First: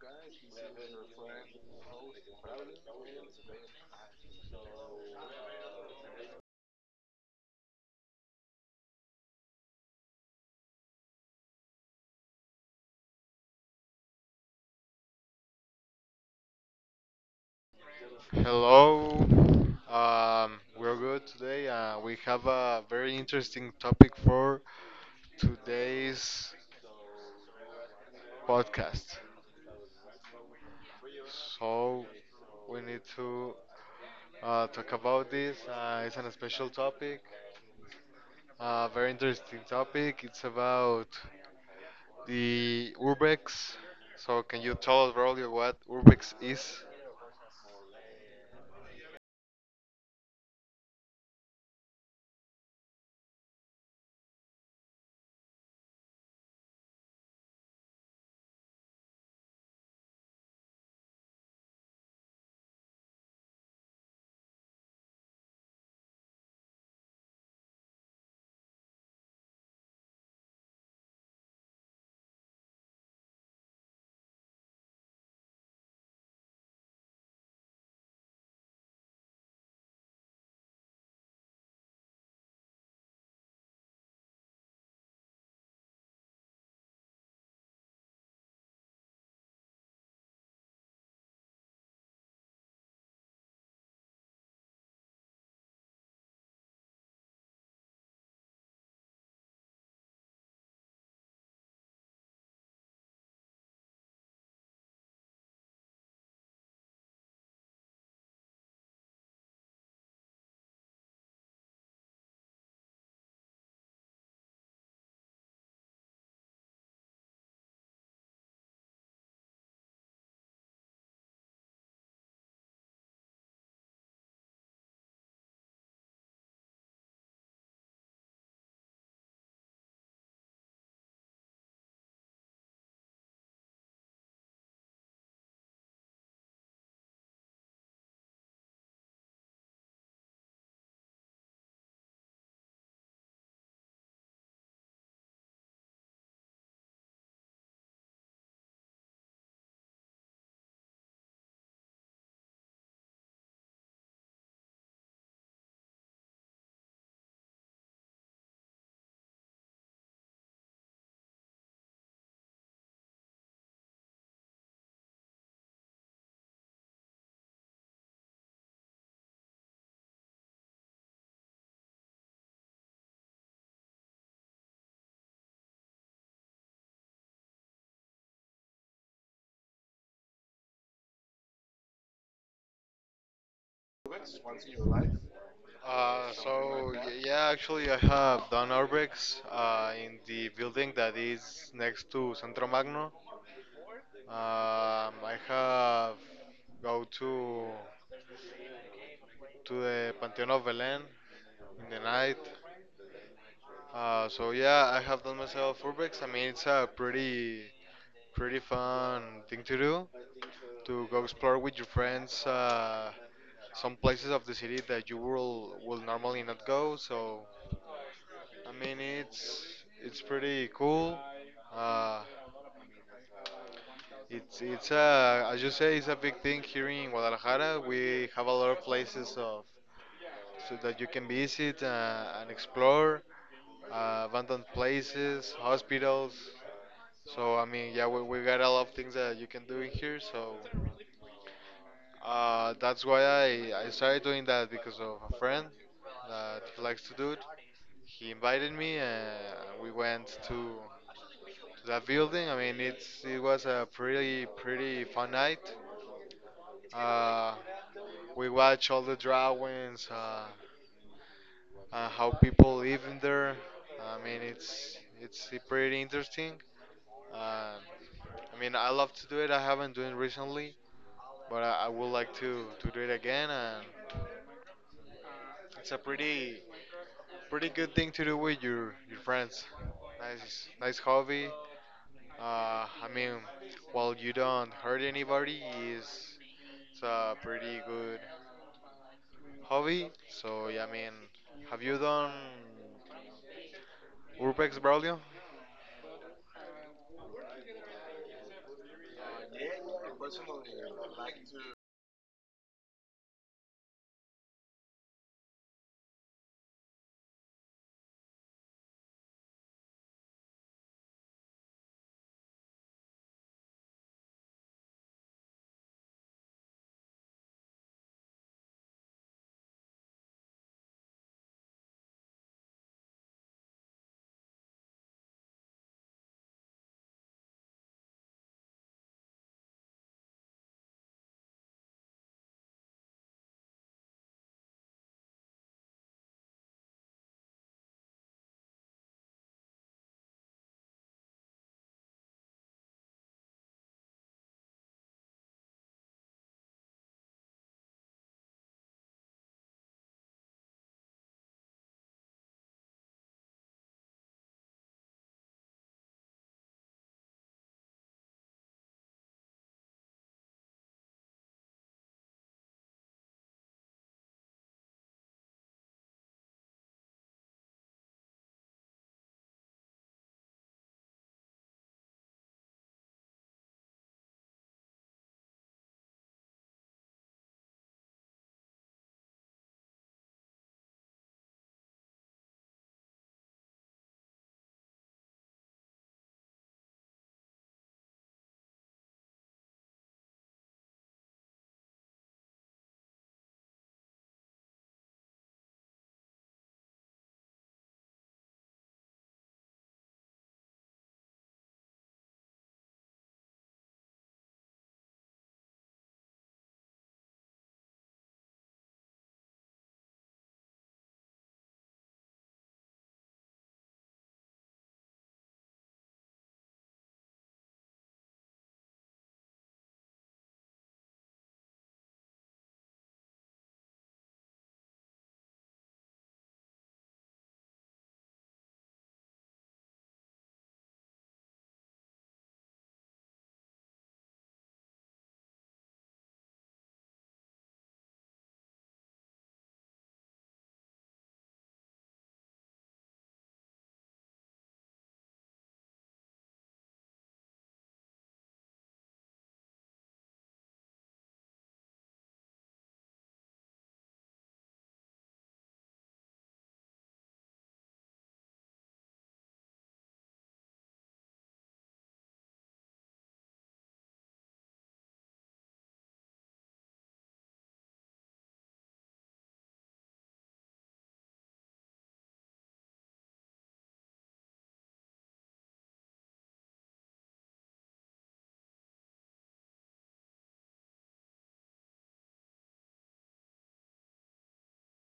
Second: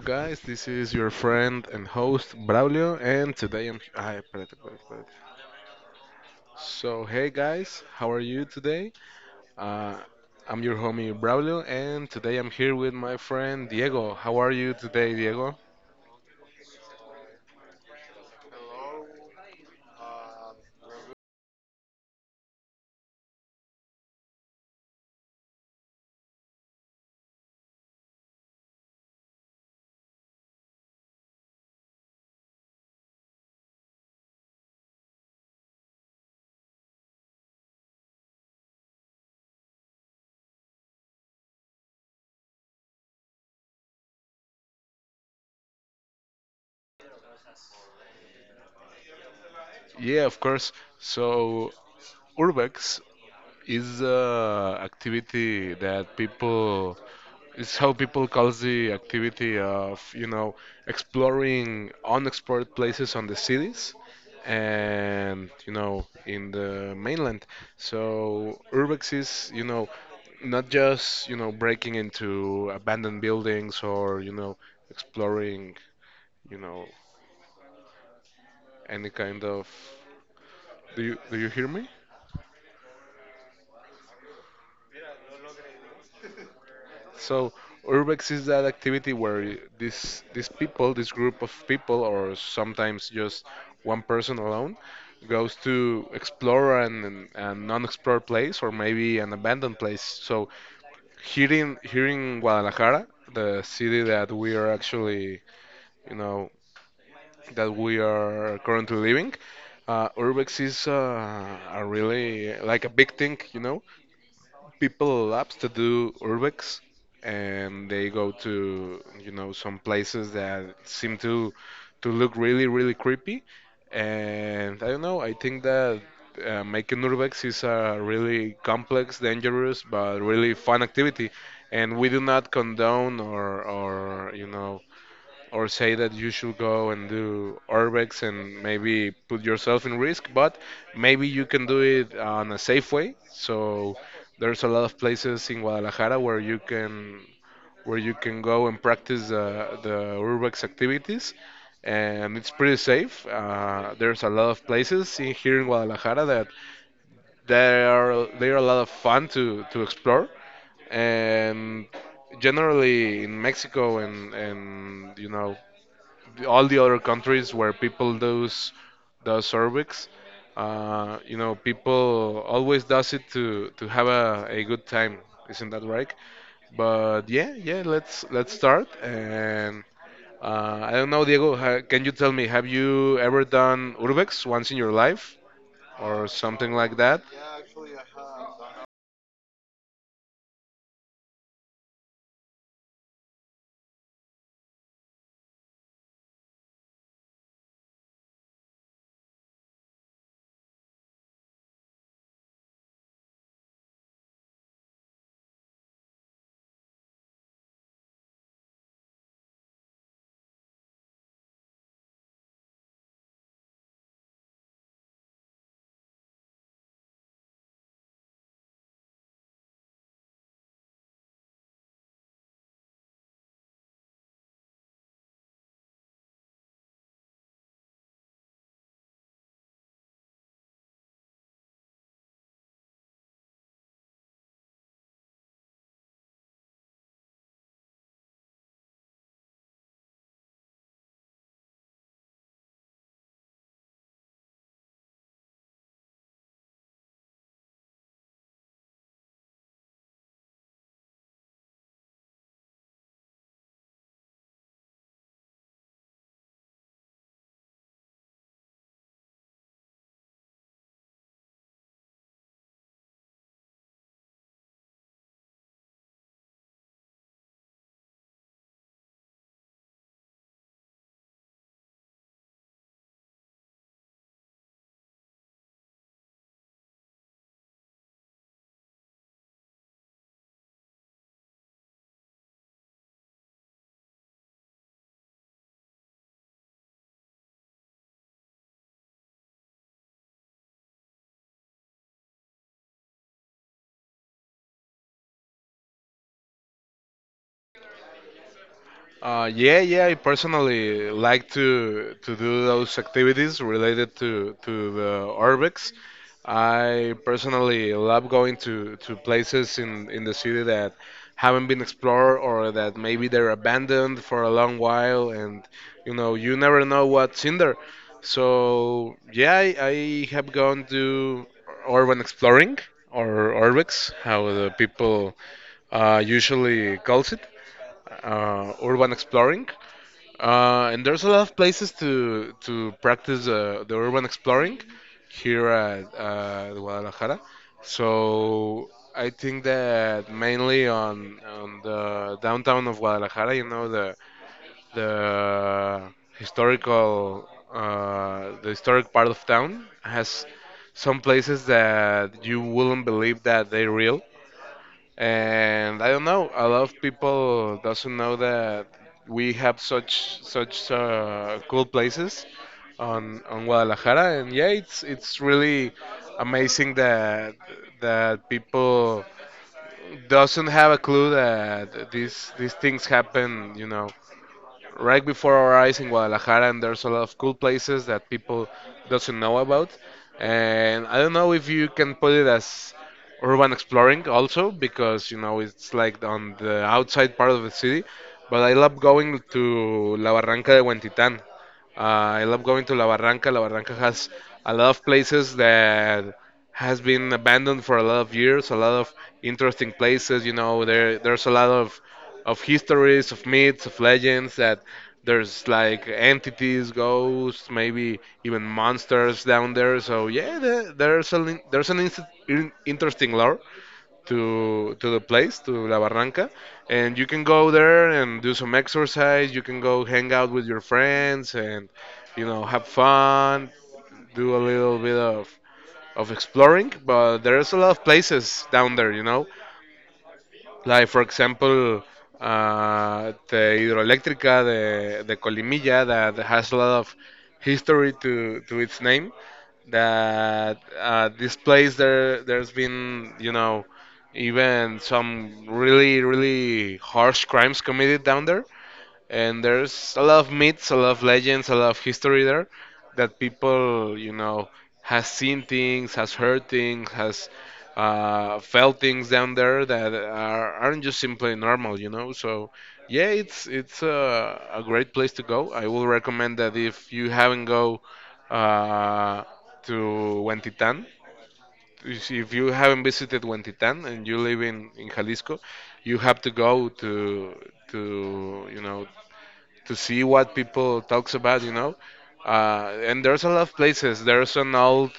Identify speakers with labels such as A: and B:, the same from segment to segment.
A: guys. This is your friend and host Braulio, and today I'm. Ay, espérate, espérate, espérate. Hey guys, how are you today? Uh, I'm your homie Braulio, and today I'm here with my friend Diego. How are you today, Diego?
B: Hello, we're good today. We have a very interesting topic for today's podcast. So we need to talk about this. It's an special topic, a very interesting topic. It's about the urbex. So can you tell us, Rolly, what urbex is?
A: Yeah, of course. So, Urbex is a activity that people It's how people call the activity of, exploring unexplored places on the cities and, in the mainland. So urbex is, not just, breaking into abandoned buildings or, exploring, you know, any kind of. Do you hear me? So urbex is that activity where this these people, this group of people, or sometimes just one person alone, goes to explore an unexplored place or maybe an abandoned place. So here in Guadalajara, the city that we are actually, you know, that we are currently living, urbex is a really like a big thing, you know, people loves to do urbex, and they go to, you know, some places that seem to look really really creepy, and I don't know, I think that making urbex is a really complex, dangerous, but really fun activity. And we do not condone or you know or say that you should go and do urbex and maybe put yourself in risk, but maybe you can do it on a safe way. So there's a lot of places in Guadalajara where you can go and practice the urbex activities, and it's pretty safe. There's a lot of places in, here in Guadalajara that they are a lot of fun to explore, and generally in Mexico and you know all the other countries where people does the cervix. You know, people always does it to have a good time. Isn't that right? But yeah, yeah, let's start. And I don't know, Diego, ha, can you tell me, have you ever done urbex once in your life or something
B: So
A: like that?
B: yeah, actually, I have done urbexes in the building that is next to Centro Magno. I have go to the Panteón of Belén in the night. So yeah, I have done myself urbex. I mean, it's a pretty fun thing to do to go explore with your friends. Some places of the city that you will normally not go. So I mean, it's pretty cool. Uh, it's a as you say, it's a big thing here in Guadalajara. We have a lot of places of so that you can visit and explore, abandoned places, hospitals. So I mean, yeah, we got a lot of things that you can do in here. So that's why I started doing that because of a friend that likes to do it. He invited me, and we went to that building. I mean, it was a pretty fun night. Uh, we watch all the drawings, how people live in there. I mean, it's pretty interesting. Uh, I mean, I love to do it. I haven't done it recently, but I would like to do it again. And it's a pretty good thing to do with your friends. Nice hobby. I mean, while you don't hurt anybody, is it's a pretty good hobby. So yeah, I mean, have you done Urbex, Braulio?
A: Yeah, yeah. I personally like to do those activities related to the urbex. I personally love going to places in the city that haven't been explored or that maybe they're abandoned for a long while, and you know you never know what's in there. So yeah, I have gone to urban exploring or urbex, how the people usually calls it, urban exploring. And there's a lot of places to practice the urban exploring here at Guadalajara. So I think that mainly on the downtown of Guadalajara, you know, the historical the historic part of town has some places that you wouldn't believe that they're real, and I don't know. A lot of people doesn't know that we have such cool places on Guadalajara, and yeah, it's really amazing that that people doesn't have a clue that these things happen. You know, right before our eyes in Guadalajara, and there's a lot of cool places that people doesn't know about. And I don't know if you can put it as urban exploring also because you know it's like on the outside part of the city. But I love going to La Barranca de Huentitán. Uh, I love going to La Barranca. La Barranca has a lot of places that has been abandoned for a lot of years, a lot of interesting places. You know, there's a lot of histories, of myths, of legends, that there's like entities, ghosts, maybe even monsters down there. So yeah, there, there's an inst- in- interesting lore to the place, to La Barranca, and you can go there and do some exercise. You can go hang out with your friends and you know have fun, do a little bit of exploring, but there's a lot of places down there, you know. Like for example, the hidroeléctrica de Colimilla that has a lot of history to its name. That this place there's been you know even some really really harsh crimes committed down there, and there's a lot of myths, a lot of legends, a lot of history there that people, you know, has seen things, has heard things, has felt things down there that aren't just simply normal, you know. So yeah, it's a great place to go. I will recommend that if you haven't go uh, to Huentitan. If you haven't visited Huentitan and you live in Jalisco, you have to go to you know to see what people talks about, you know. And there's a lot of places. There's an old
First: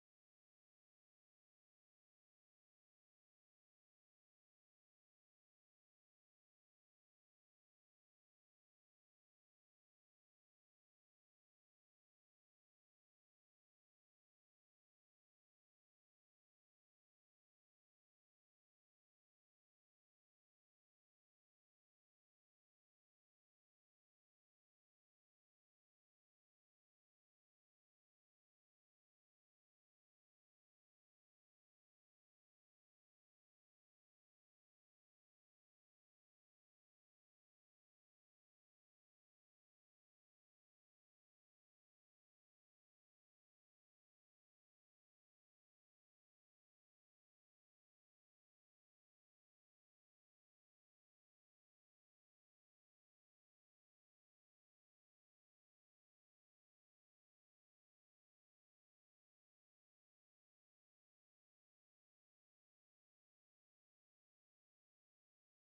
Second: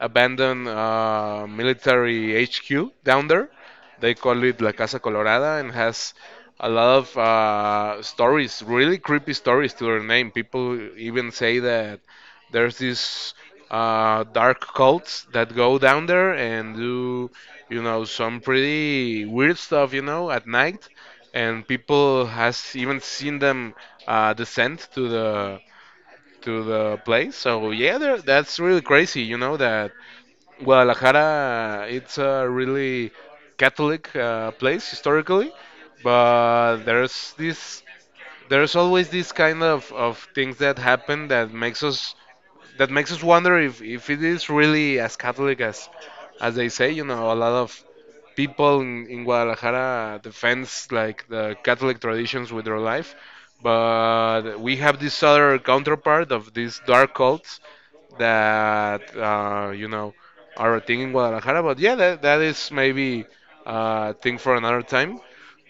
A: abandoned military HQ down there. They call it La Casa Colorada and has a lot of stories, really creepy stories to their name. People even say that there's these dark cults that go down there and do, you know, some pretty weird stuff, you know, at night. And people has even seen them descent to the place. So yeah, that's really crazy. You know that Guadalajara, it's a really Catholic place historically, but there's always this kind of things that happen that makes us wonder if it is really as Catholic as they say. You know, a lot of people in Guadalajara defends like the Catholic traditions with their life, but we have this other counterpart of these dark cults that you know are a thing in Guadalajara. But yeah, that is maybe a thing for another time.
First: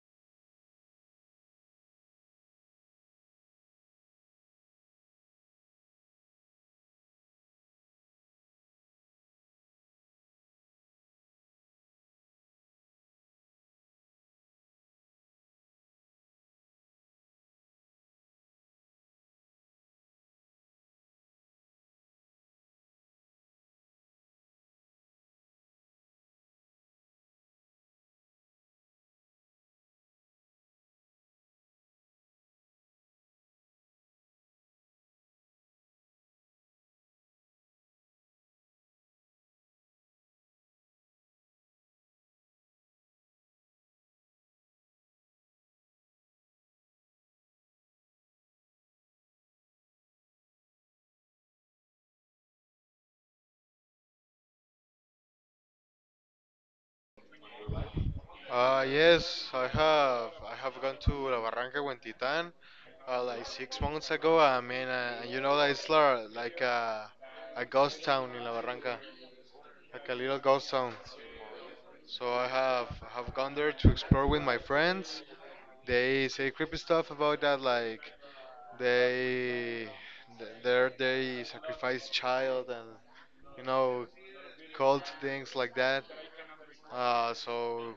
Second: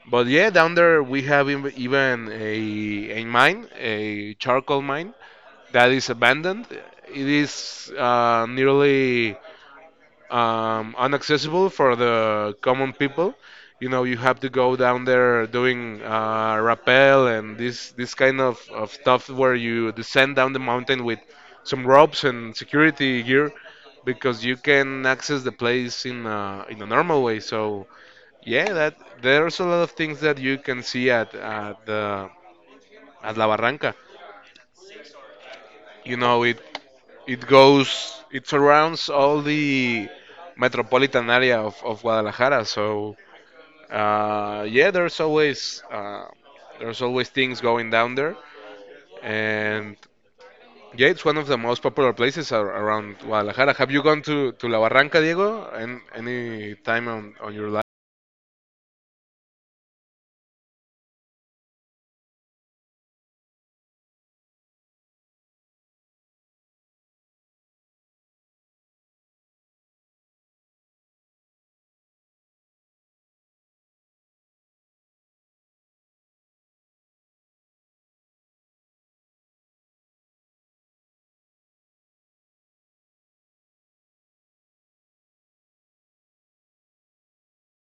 A: But yeah, down there we have even a mine, a charcoal mine that is abandoned. It is nearly inaccessible for the common people. You know, you have to go down there doing rappel and this kind of stuff where you descend down the mountain with some ropes and security gear because you can access the place in in a normal way. So yeah, that there's a lot of things that you can see at La Barranca. You know, it goes, it surrounds all the metropolitan area of Guadalajara. So yeah, there's always things going down there, and yeah, it's one of the most popular places around Guadalajara. Have you gone to La Barranca, Diego? And any time on your life?
B: Yes, I have. I have gone to La Barranca Huentitán like 6 months ago. I mean, you know that it's like a ghost town in La Barranca, like a little ghost town. So I have gone there to explore with my friends. They say creepy stuff about that, like they there they sacrifice child and you know cult things like that. So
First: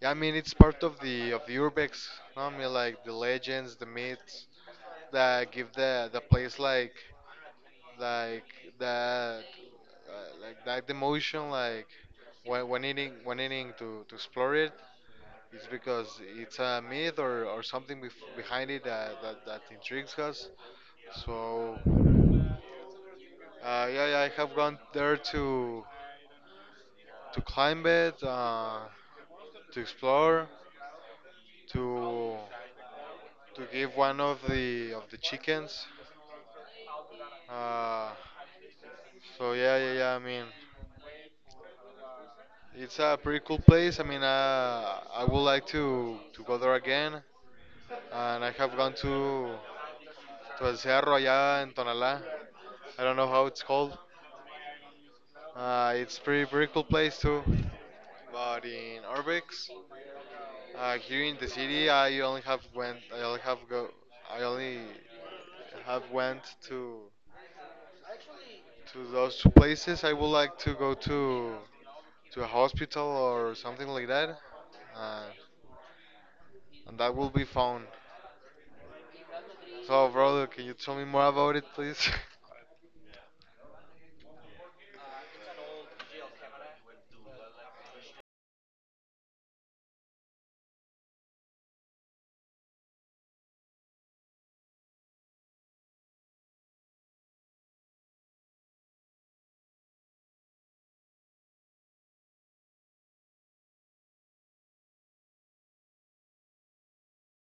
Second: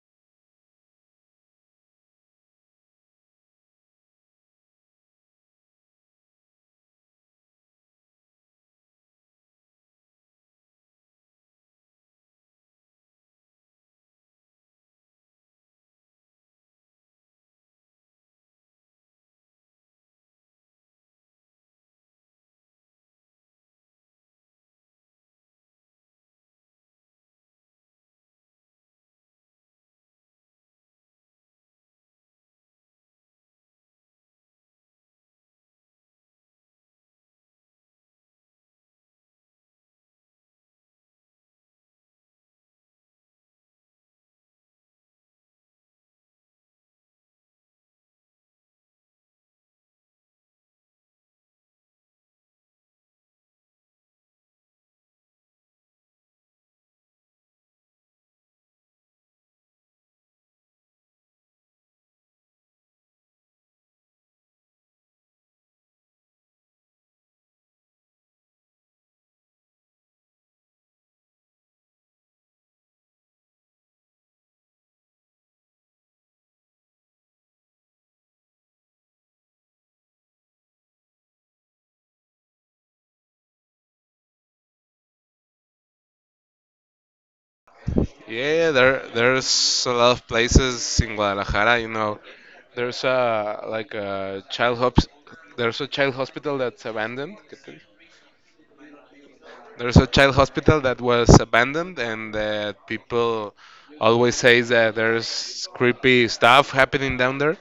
B: yeah, I mean it's part of the urbex. No? I mean like the legends, the myths that give the place like like that like that emotion like when needing to explore it. It's because it's a myth, or something behind it that, that intrigues us. So, yeah, I have gone there to climb it, to explore, to to give one of the chickens. Uh, so yeah. I mean, it's a pretty cool place. I mean, I would like to go there again, and I have gone to El Cerro allá in Tonalá. I don't know how it's called. It's pretty cool place too. But in Orbix, here in the city, I only have went. I only have go. I only have went to those two places. I would like to go to a hospital or something like that, uh, and that will be fun. So, brother, can you tell me more about it, please?
A: Yeah, there's a lot of places in Guadalajara. You know, there's a like a child hop, there's a child hospital that's abandoned. There's a child hospital that was abandoned, and that people always says that there's creepy stuff happening down there.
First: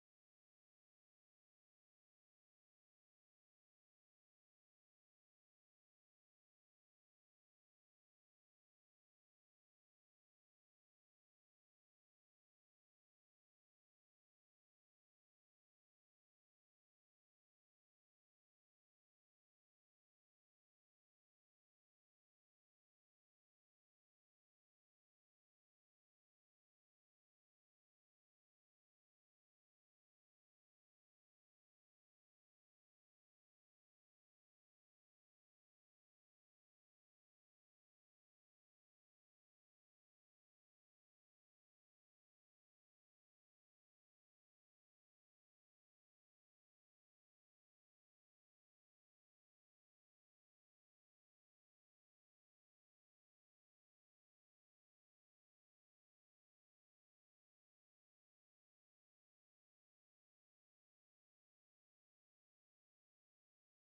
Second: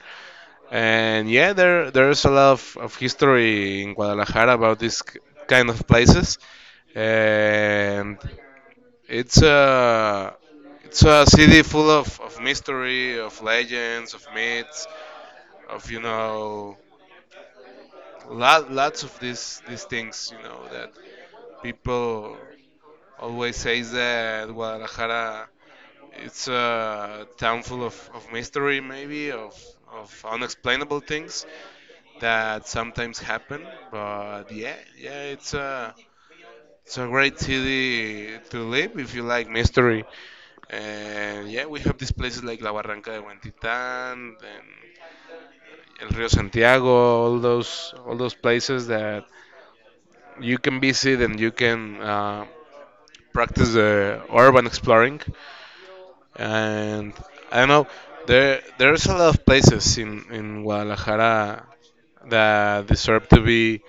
A: And yeah, there there's a lot of history in Guadalajara about kind of places, and it's a it's a city full of mystery, of legends, of myths, of you know, lots of these things you know that people always says that Guadalajara it's a town full of mystery, maybe of unexplainable things that sometimes happen, but yeah yeah it's a great city to live if you like mystery. And yeah, we have these places like La Barranca de Huentitán and El Rio Santiago, all those places that you can visit and you can practice the urban exploring. And I don't know, there's a lot of places in Guadalajara that deserve to be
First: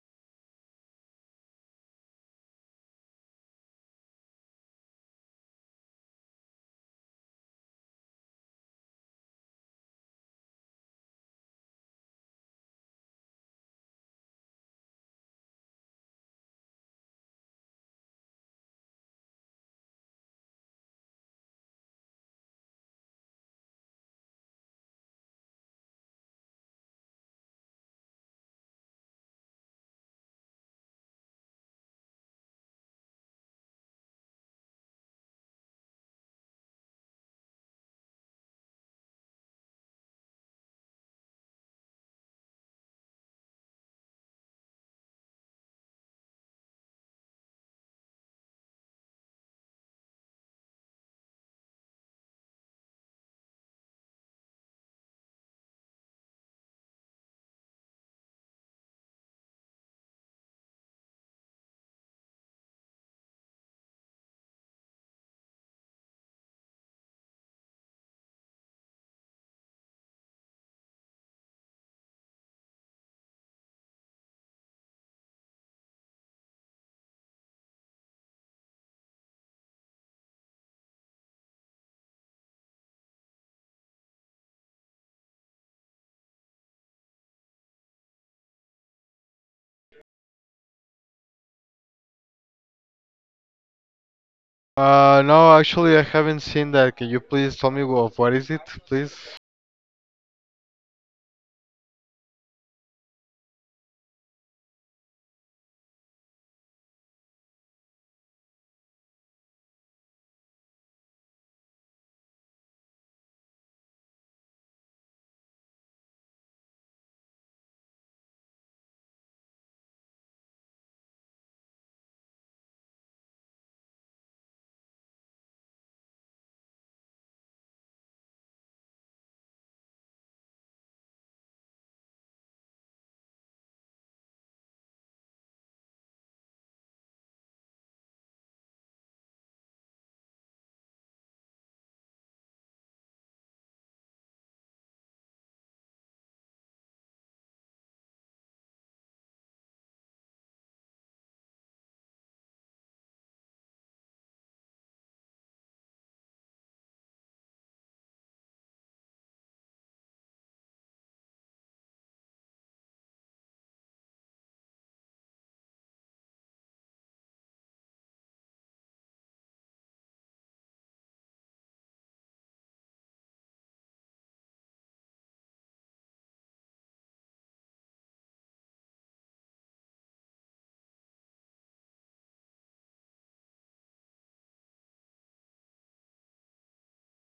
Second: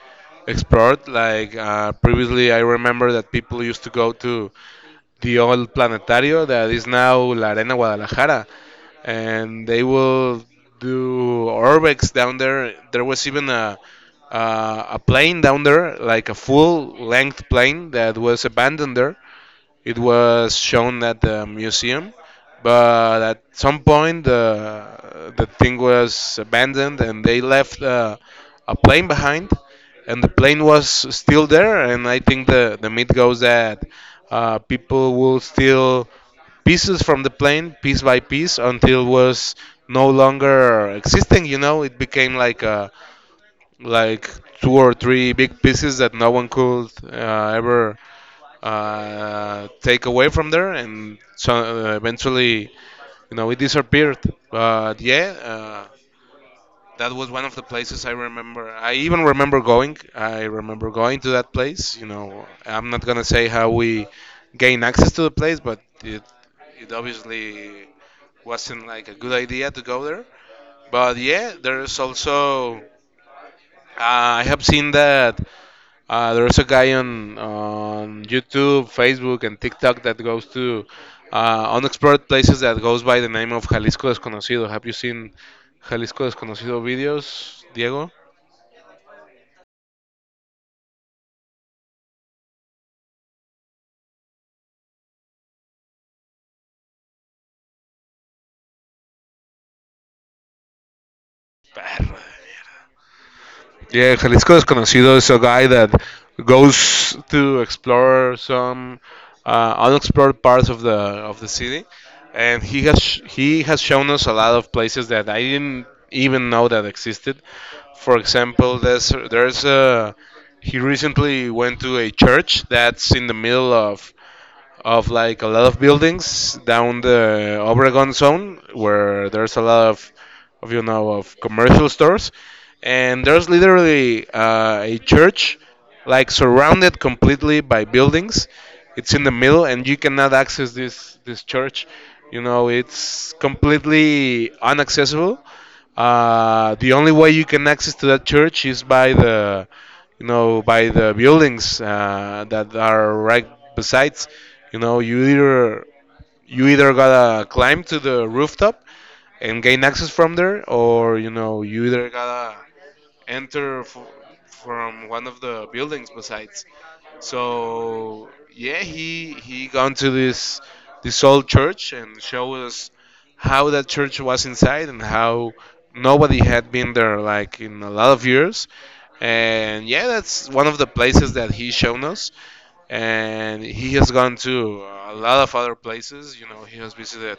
A: explored. Like previously, I remember that people used to go to the old planetario that is now La Arena Guadalajara, and they will do orbex down there. There was even a plane down there, like a full length plane that was abandoned there, it was shown at the museum, but at some point the thing was abandoned and they left a plane behind, and the plane was still there. And I think the myth goes that people will steal pieces from the plane piece by piece until it was no longer existing. You know, it became like a like two or three big pieces that no one could ever take away from there, and so eventually, you know, it disappeared. But yeah, that was one of the places I remember. I even remember going. I remember going to that place. You know, I'm not gonna say how we gain access to the place, but it obviously wasn't like a good idea to go there. But yeah, there's also I have seen that there's a guy on YouTube, Facebook, and TikTok that goes to unexplored places that goes by the name of Jalisco Desconocido. Have you seen Jalisco Desconocido videos, Diego?
B: No, actually, I haven't seen that. Can you please tell me of what is it, please?
A: Perro. Yeah, Jalisco Desconocido is a guy that goes to explore some unexplored parts of the city, and he has shown us a lot of places that I didn't even know that existed. For example, there's a he recently went to a church that's in the middle of like a lot of buildings down the Obregon zone where there's a lot of of commercial stores, and there's literally a church like surrounded completely by buildings. It's in the middle, and you cannot access this church. You know it's completely unaccessible. Uh, the only way you can access to that church is by by the buildings that are right besides. You know, you either you either gotta climb to the rooftop and gain access from there, or you either gotta enter f- from one of the buildings besides. So yeah, he gone to this old church and show us how that church was inside and how nobody had been there like in a lot of years. And yeah, that's one of the places that he shown us. And he has gone to a lot of other places. You know, he has visited,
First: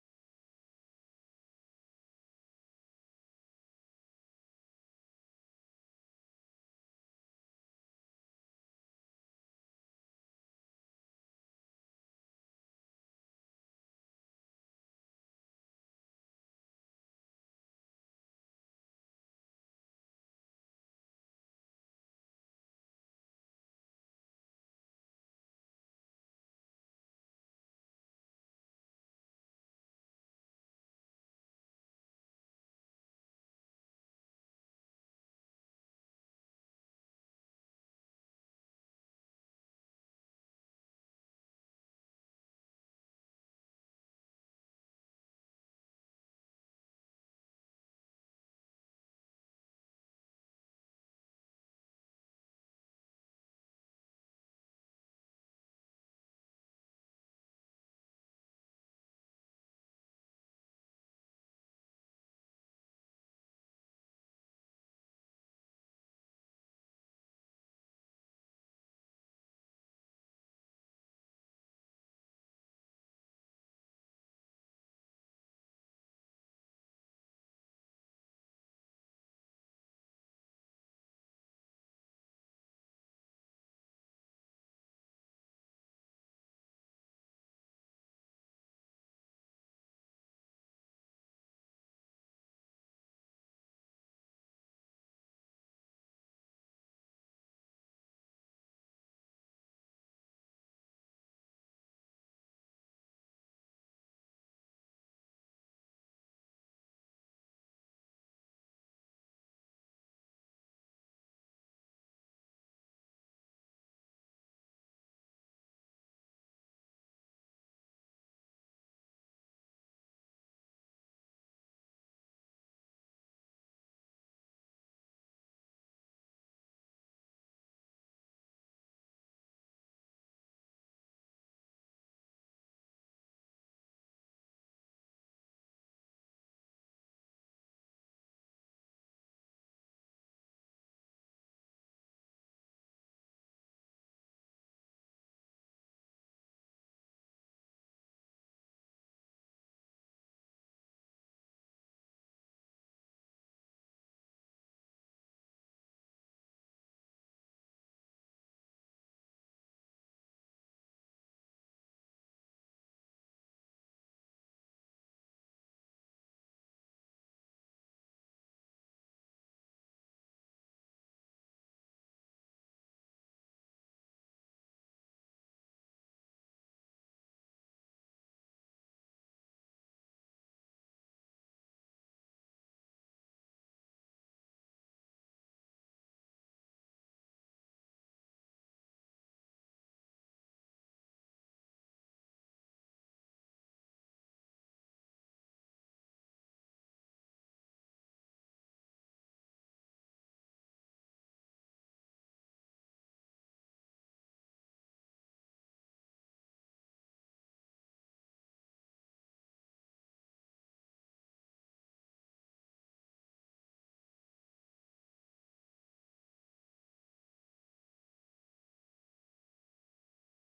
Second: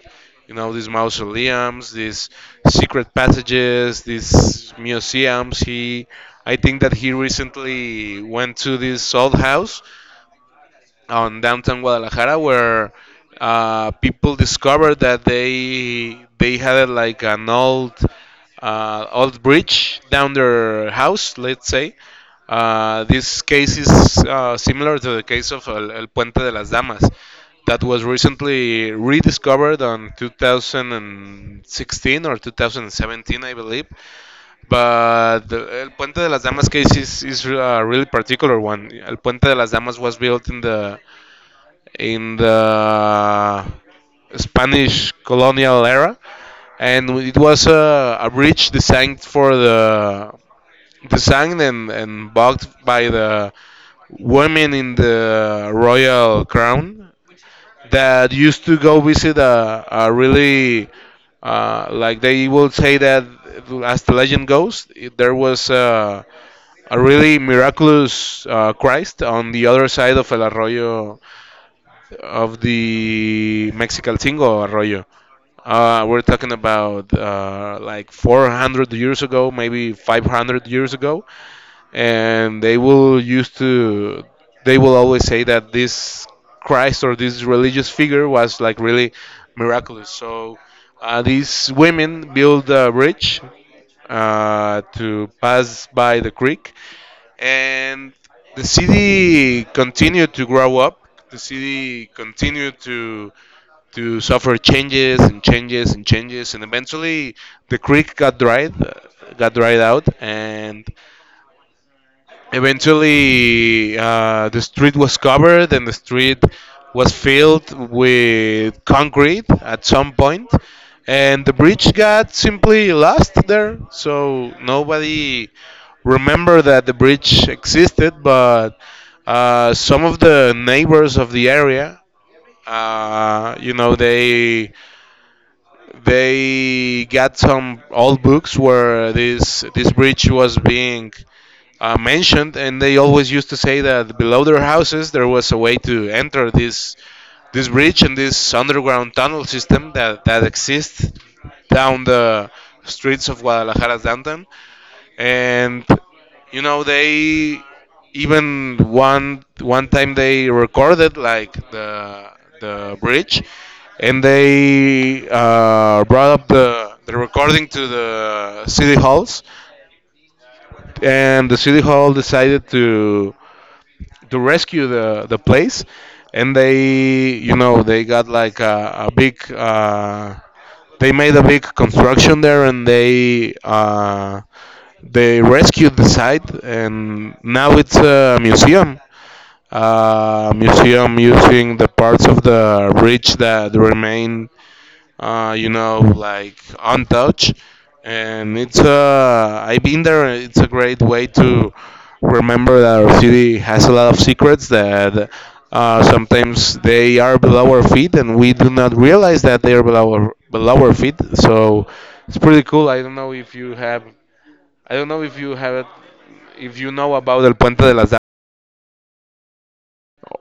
A: these mausoleums, these secret passages, these museums. He, I think that he recently went to this old house on downtown Guadalajara where people discovered that they had like an old old bridge down their house, let's say. This case is similar to the case of El Puente de las Damas that was recently rediscovered on 2016 or 2017, I believe. But the El Puente de las Damas case is a really particular one. El Puente de las Damas was built in the Spanish colonial era, and it was a bridge designed for the designed and built by the women in the royal crown that used to go visit a really like they will say that, as the legend goes, there was a really miraculous christ on the other side of el arroyo, of the Mexicalcingo Arroyo. We're talking about like 400 years ago, maybe 500 years ago, and they will always say that this Christ or this religious figure was like really miraculous. So these women build a bridge to pass by the creek, and the city continued to grow up. The city continued to suffer changes and changes and changes, and eventually the creek got got dried out, and eventually the street was covered, and the street was filled with concrete at some point, and the bridge got simply lost there, so nobody remembered that the bridge existed. But some of the neighbors of the area, they got some old books where this bridge was being mentioned, and they always used to say that below their houses there was a way to enter this bridge and this underground tunnel system that exists down the streets of Guadalajara's downtown. And they, even one time they recorded like the bridge, and they brought up the recording to the city halls, and the city hall decided to rescue the place. And they you know they got like a big they made a big construction there, and they rescued the site, and now it's a museum. A museum using the parts of the bridge that remain, like untouched. And it's I've been there. It's a great way to remember that our city has a lot of secrets that sometimes they are below our feet, and we do not realize that they are below below our feet. So it's pretty cool. I don't know if you if you know about El Puente de las Damas,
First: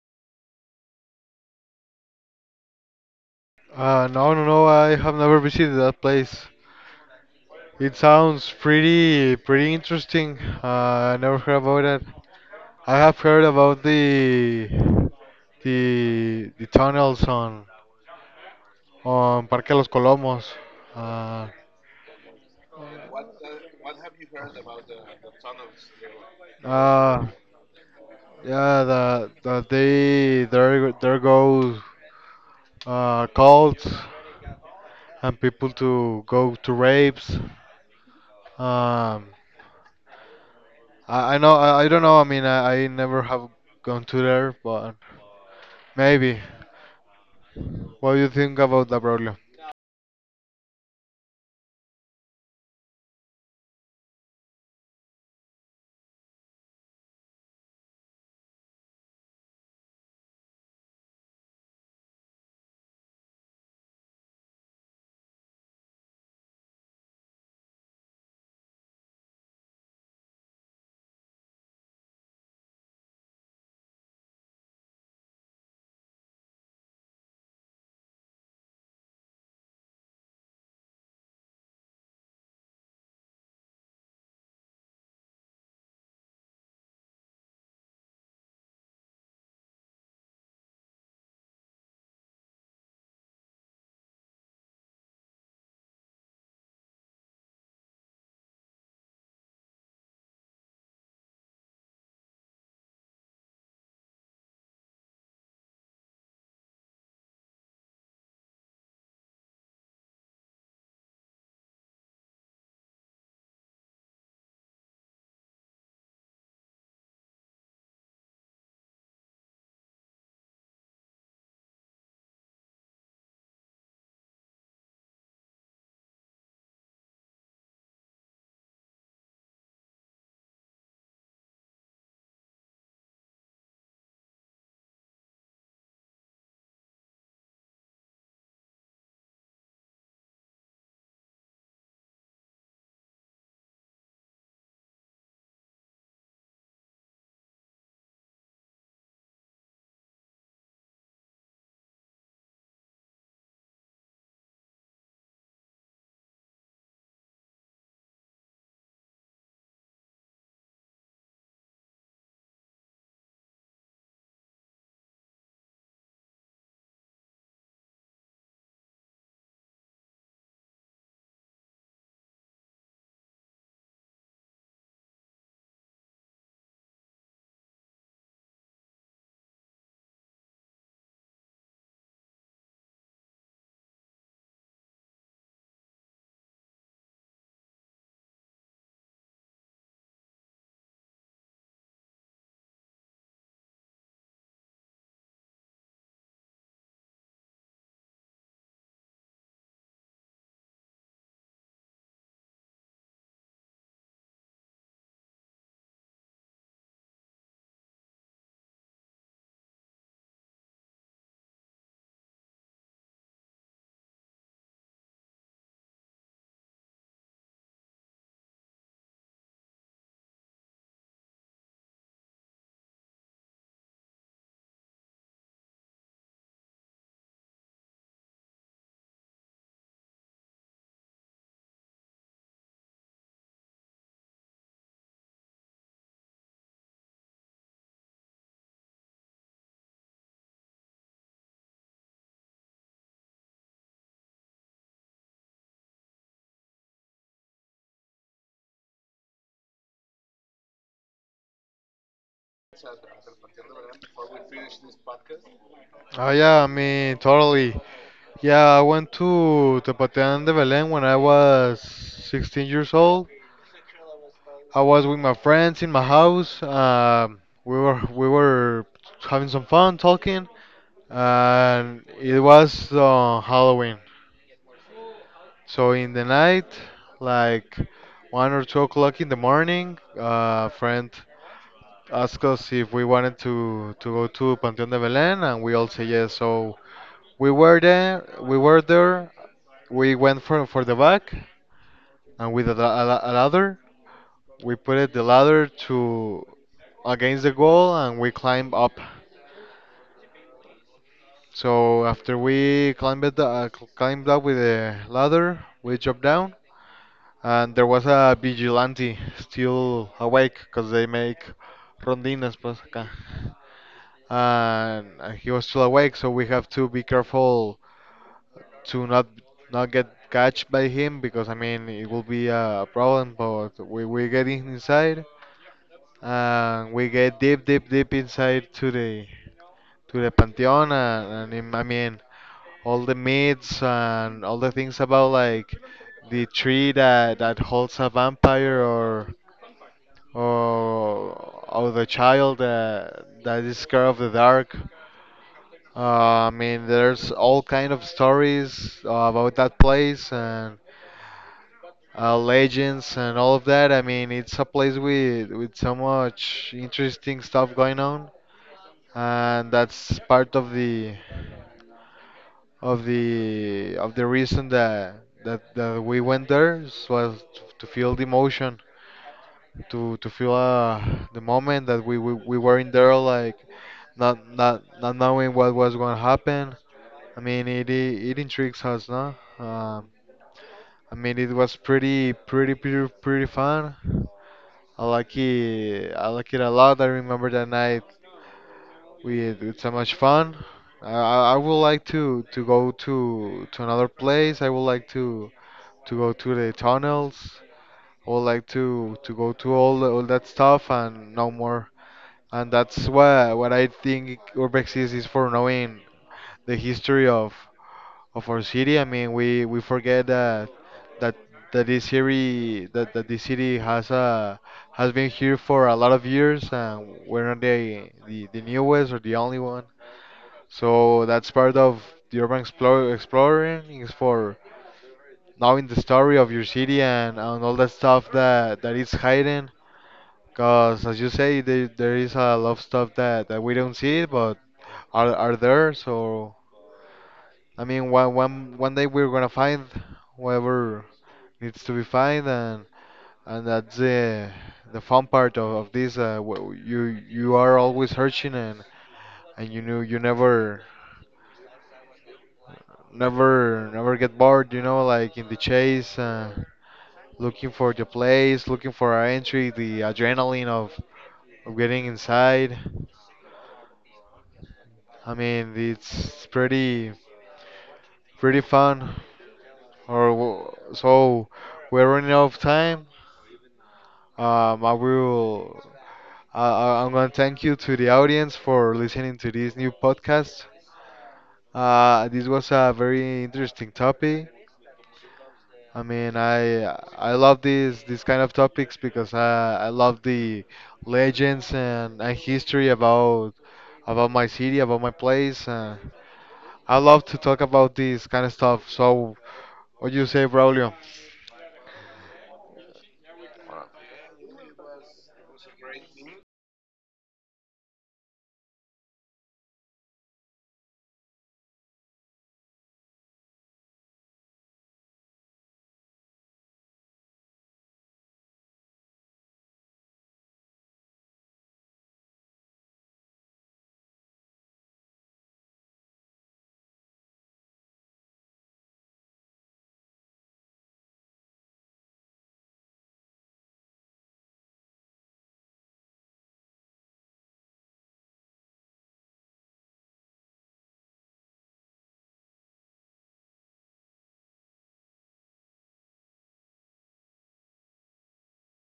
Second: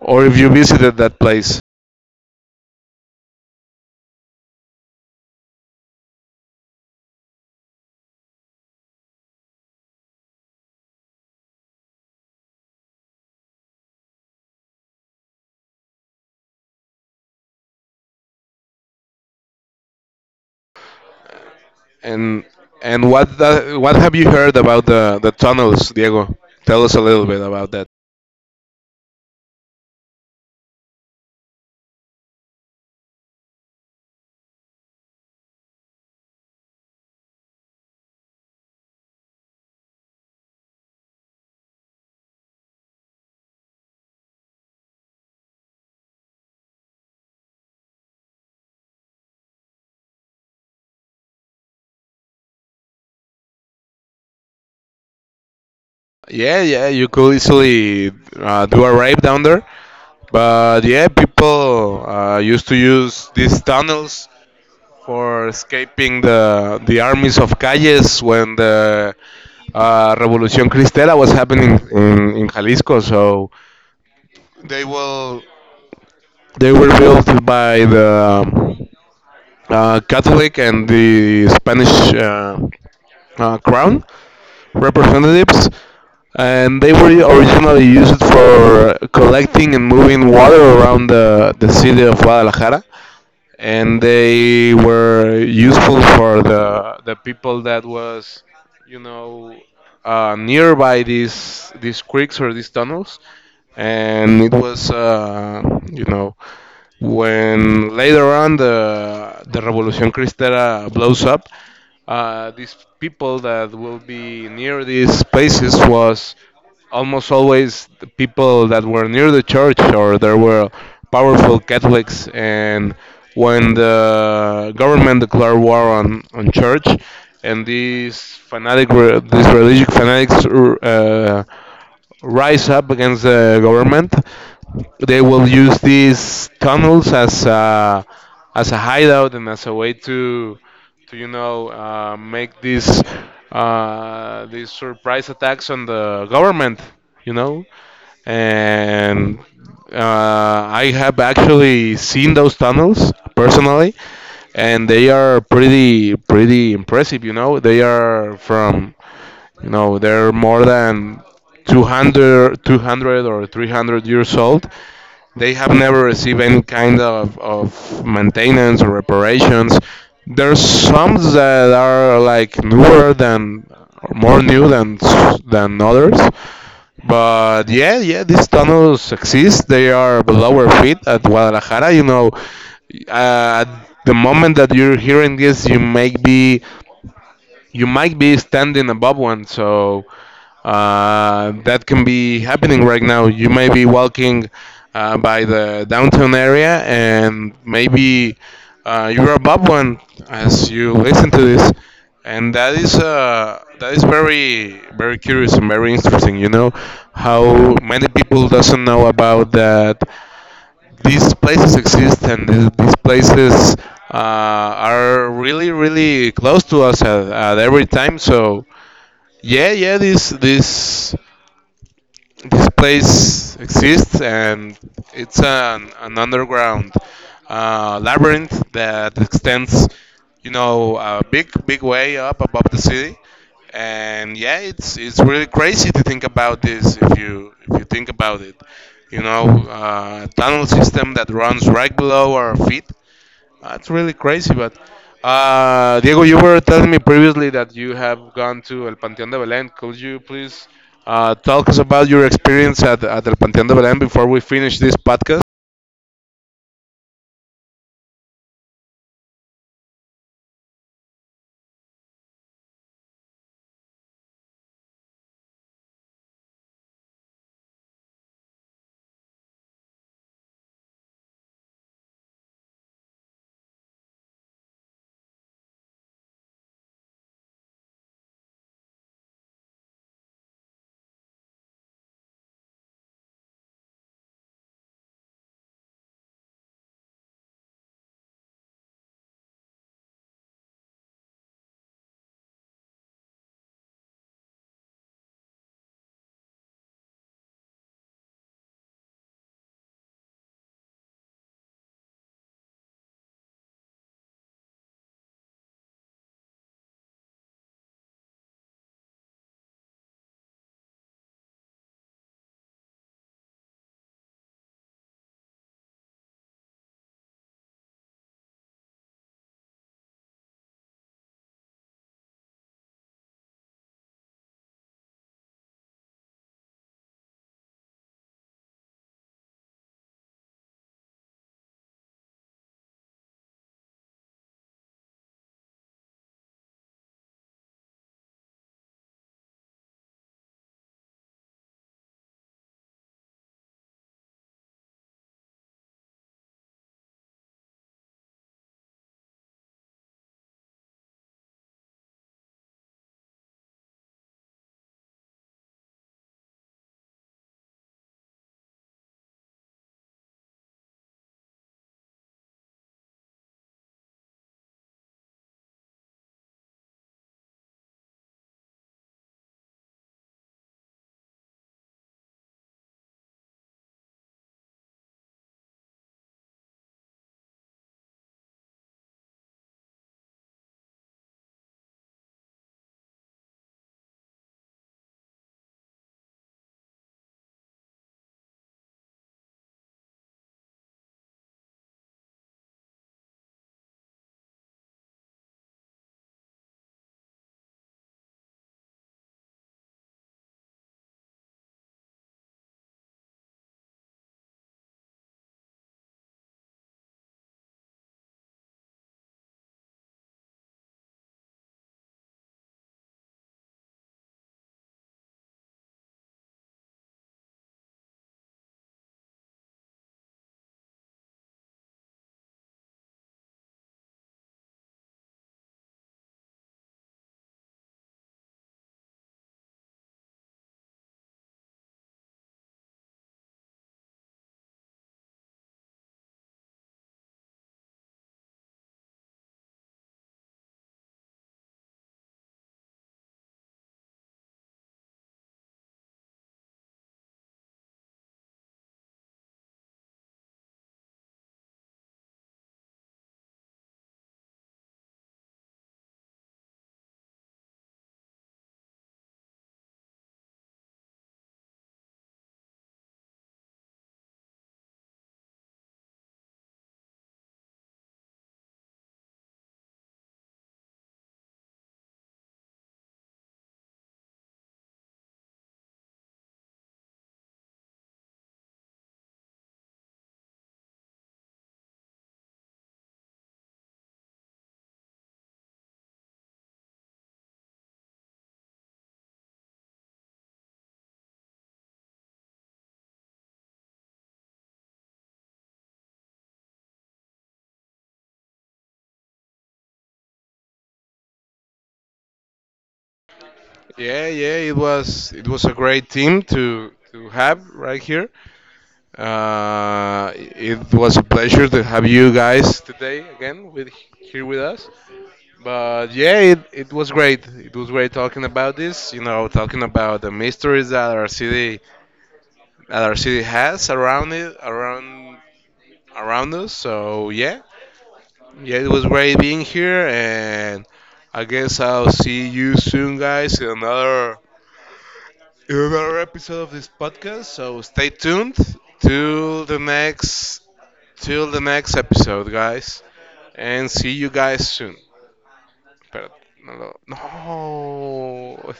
A: or if you visited that place.
B: No, no, no, I have never visited that place. It sounds pretty interesting. I never heard about that. I have heard about the tunnels on Parque Los Colomos. Uh,
A: And and what what have you heard about the tunnels, Diego? Tell us a little
B: uh,
A: bit about that.
B: yeah, there, there goes cults and people to go to rapes. Um, I know I don't know. I mean I never have gone to there, but maybe. What do you think about that, Braulio?
A: Yeah, yeah, you could easily do a rape down there, but yeah, people used to use these tunnels for escaping the armies of Calles when the Revolución Cristera was happening in Jalisco. So they will they were built by the um, Catholic and the Spanish uh, crown representatives, and they were originally used for collecting and moving water around the city of Guadalajara, and they were useful for the people that was, you know, nearby these creeks or these tunnels. And it was, you know when later on the Revolution Cristera blows up, these people that will be near these places was almost always the people that were near the church, or there were powerful Catholics. And when the government declared war on church, and these religious fanatics rise up against the government, they will use these tunnels as as a hideout and as a way to make these surprise attacks on the government, you know, and uh, I have actually seen those tunnels personally, and they are pretty impressive. You know, they are they're more than 200, 200 or 300 years old. They have never received any kind of maintenance or reparations. There's some that are like newer than, or more new than others. But yeah, yeah, these tunnels exist. They are below our feet at Guadalajara. You know, at the moment that you're hearing this, you might be standing above one. So that can be happening right now. You may be walking by the downtown area, and maybe you're above one as you listen to this, and that is very very curious and very interesting. You know how many people doesn't know about that these places exist, and these places are really really close to us at every time. So yeah, yeah, this place exists, and it's an underground labyrinth that extends, you know, a big big way up above the city. And yeah, it's really crazy to think about this. If you think about it, you know, a tunnel system that runs right below our feet, that's really crazy. But Diego, you were telling me previously that you have gone to El Panteón de Belén. Could you please talk us about your experience at El Panteón de Belén before we finish this podcast?
B: Oh yeah, I mean totally. Yeah, I went to Tepatian de Belén when I was 16 years old. I was with my friends in my house. We were having some fun talking, and it was Halloween. So in the night, like 1 or 2 o'clock in the morning, a friend asked us if we wanted to go to Panteón de Belén, and we all say yes. So we were there. We went for the back, and with a ladder, we put it the ladder to against the goal, and we climbed up. So after we climbed it, climbed up with the ladder, we jumped down, and there was a vigilante still awake because they make rondinas pues acá. And he was still awake, so we have to be careful to not get catched by him because I mean it will be a problem. But we get inside and we get deep inside to the pantheon, and I mean all the myths and all the things about like the tree that holds a vampire, or or the child that is scared of the dark. I mean, there's all kind of stories about that place, and legends and all of that. I mean, it's a place with so much interesting stuff going on, and that's part of the reason that that we went there was to feel the emotion, to feel the moment that we were in there, like not knowing what was going to happen. I mean, it it intrigues us, no? I mean, it was pretty fun. I like it. I like it a lot. I remember that night with so much fun. I would like to go to another place. I would like to go to the tunnels. I would like to go to all that stuff and no more. And that's what I think Urbex is for knowing the history of our city. I mean, we forget that that this city that this city has been here for a lot of years, and we're not the newest or the only one. So that's part of the urban explore, exploring is for knowing the story of your city, and all that stuff that is hidden. Cause as you say, there is a lot of stuff that, we don't see, but are there. So I mean, one day we're gonna find whatever needs to be fine, and that's the fun part of this you are always searching, and you know you never get bored, you know, like in the chase, looking for the place, looking for our entry, the adrenaline of getting inside. I mean, it's pretty fun so we're running out of time. um, I will I'm going to thank you to the audience for listening to this new podcast. This was a very interesting topic. I mean, I love these kind of topics because I love the legends, and history about my city, about my place. I love to talk about this kind of stuff. So, what do you say, Braulio?
A: Yeah, yeah, it was a great team to have right here. It was a pleasure to have you guys today again with here with us. But yeah, it was great. It was great talking about this. You know, talking about the mysteries that our city has around it, around us. So yeah, yeah, it was great being here, and I guess I'll see you soon, guys, in another episode of this podcast. So stay tuned till the next till the next episode, guys, and see you guys soon. Espérate, no,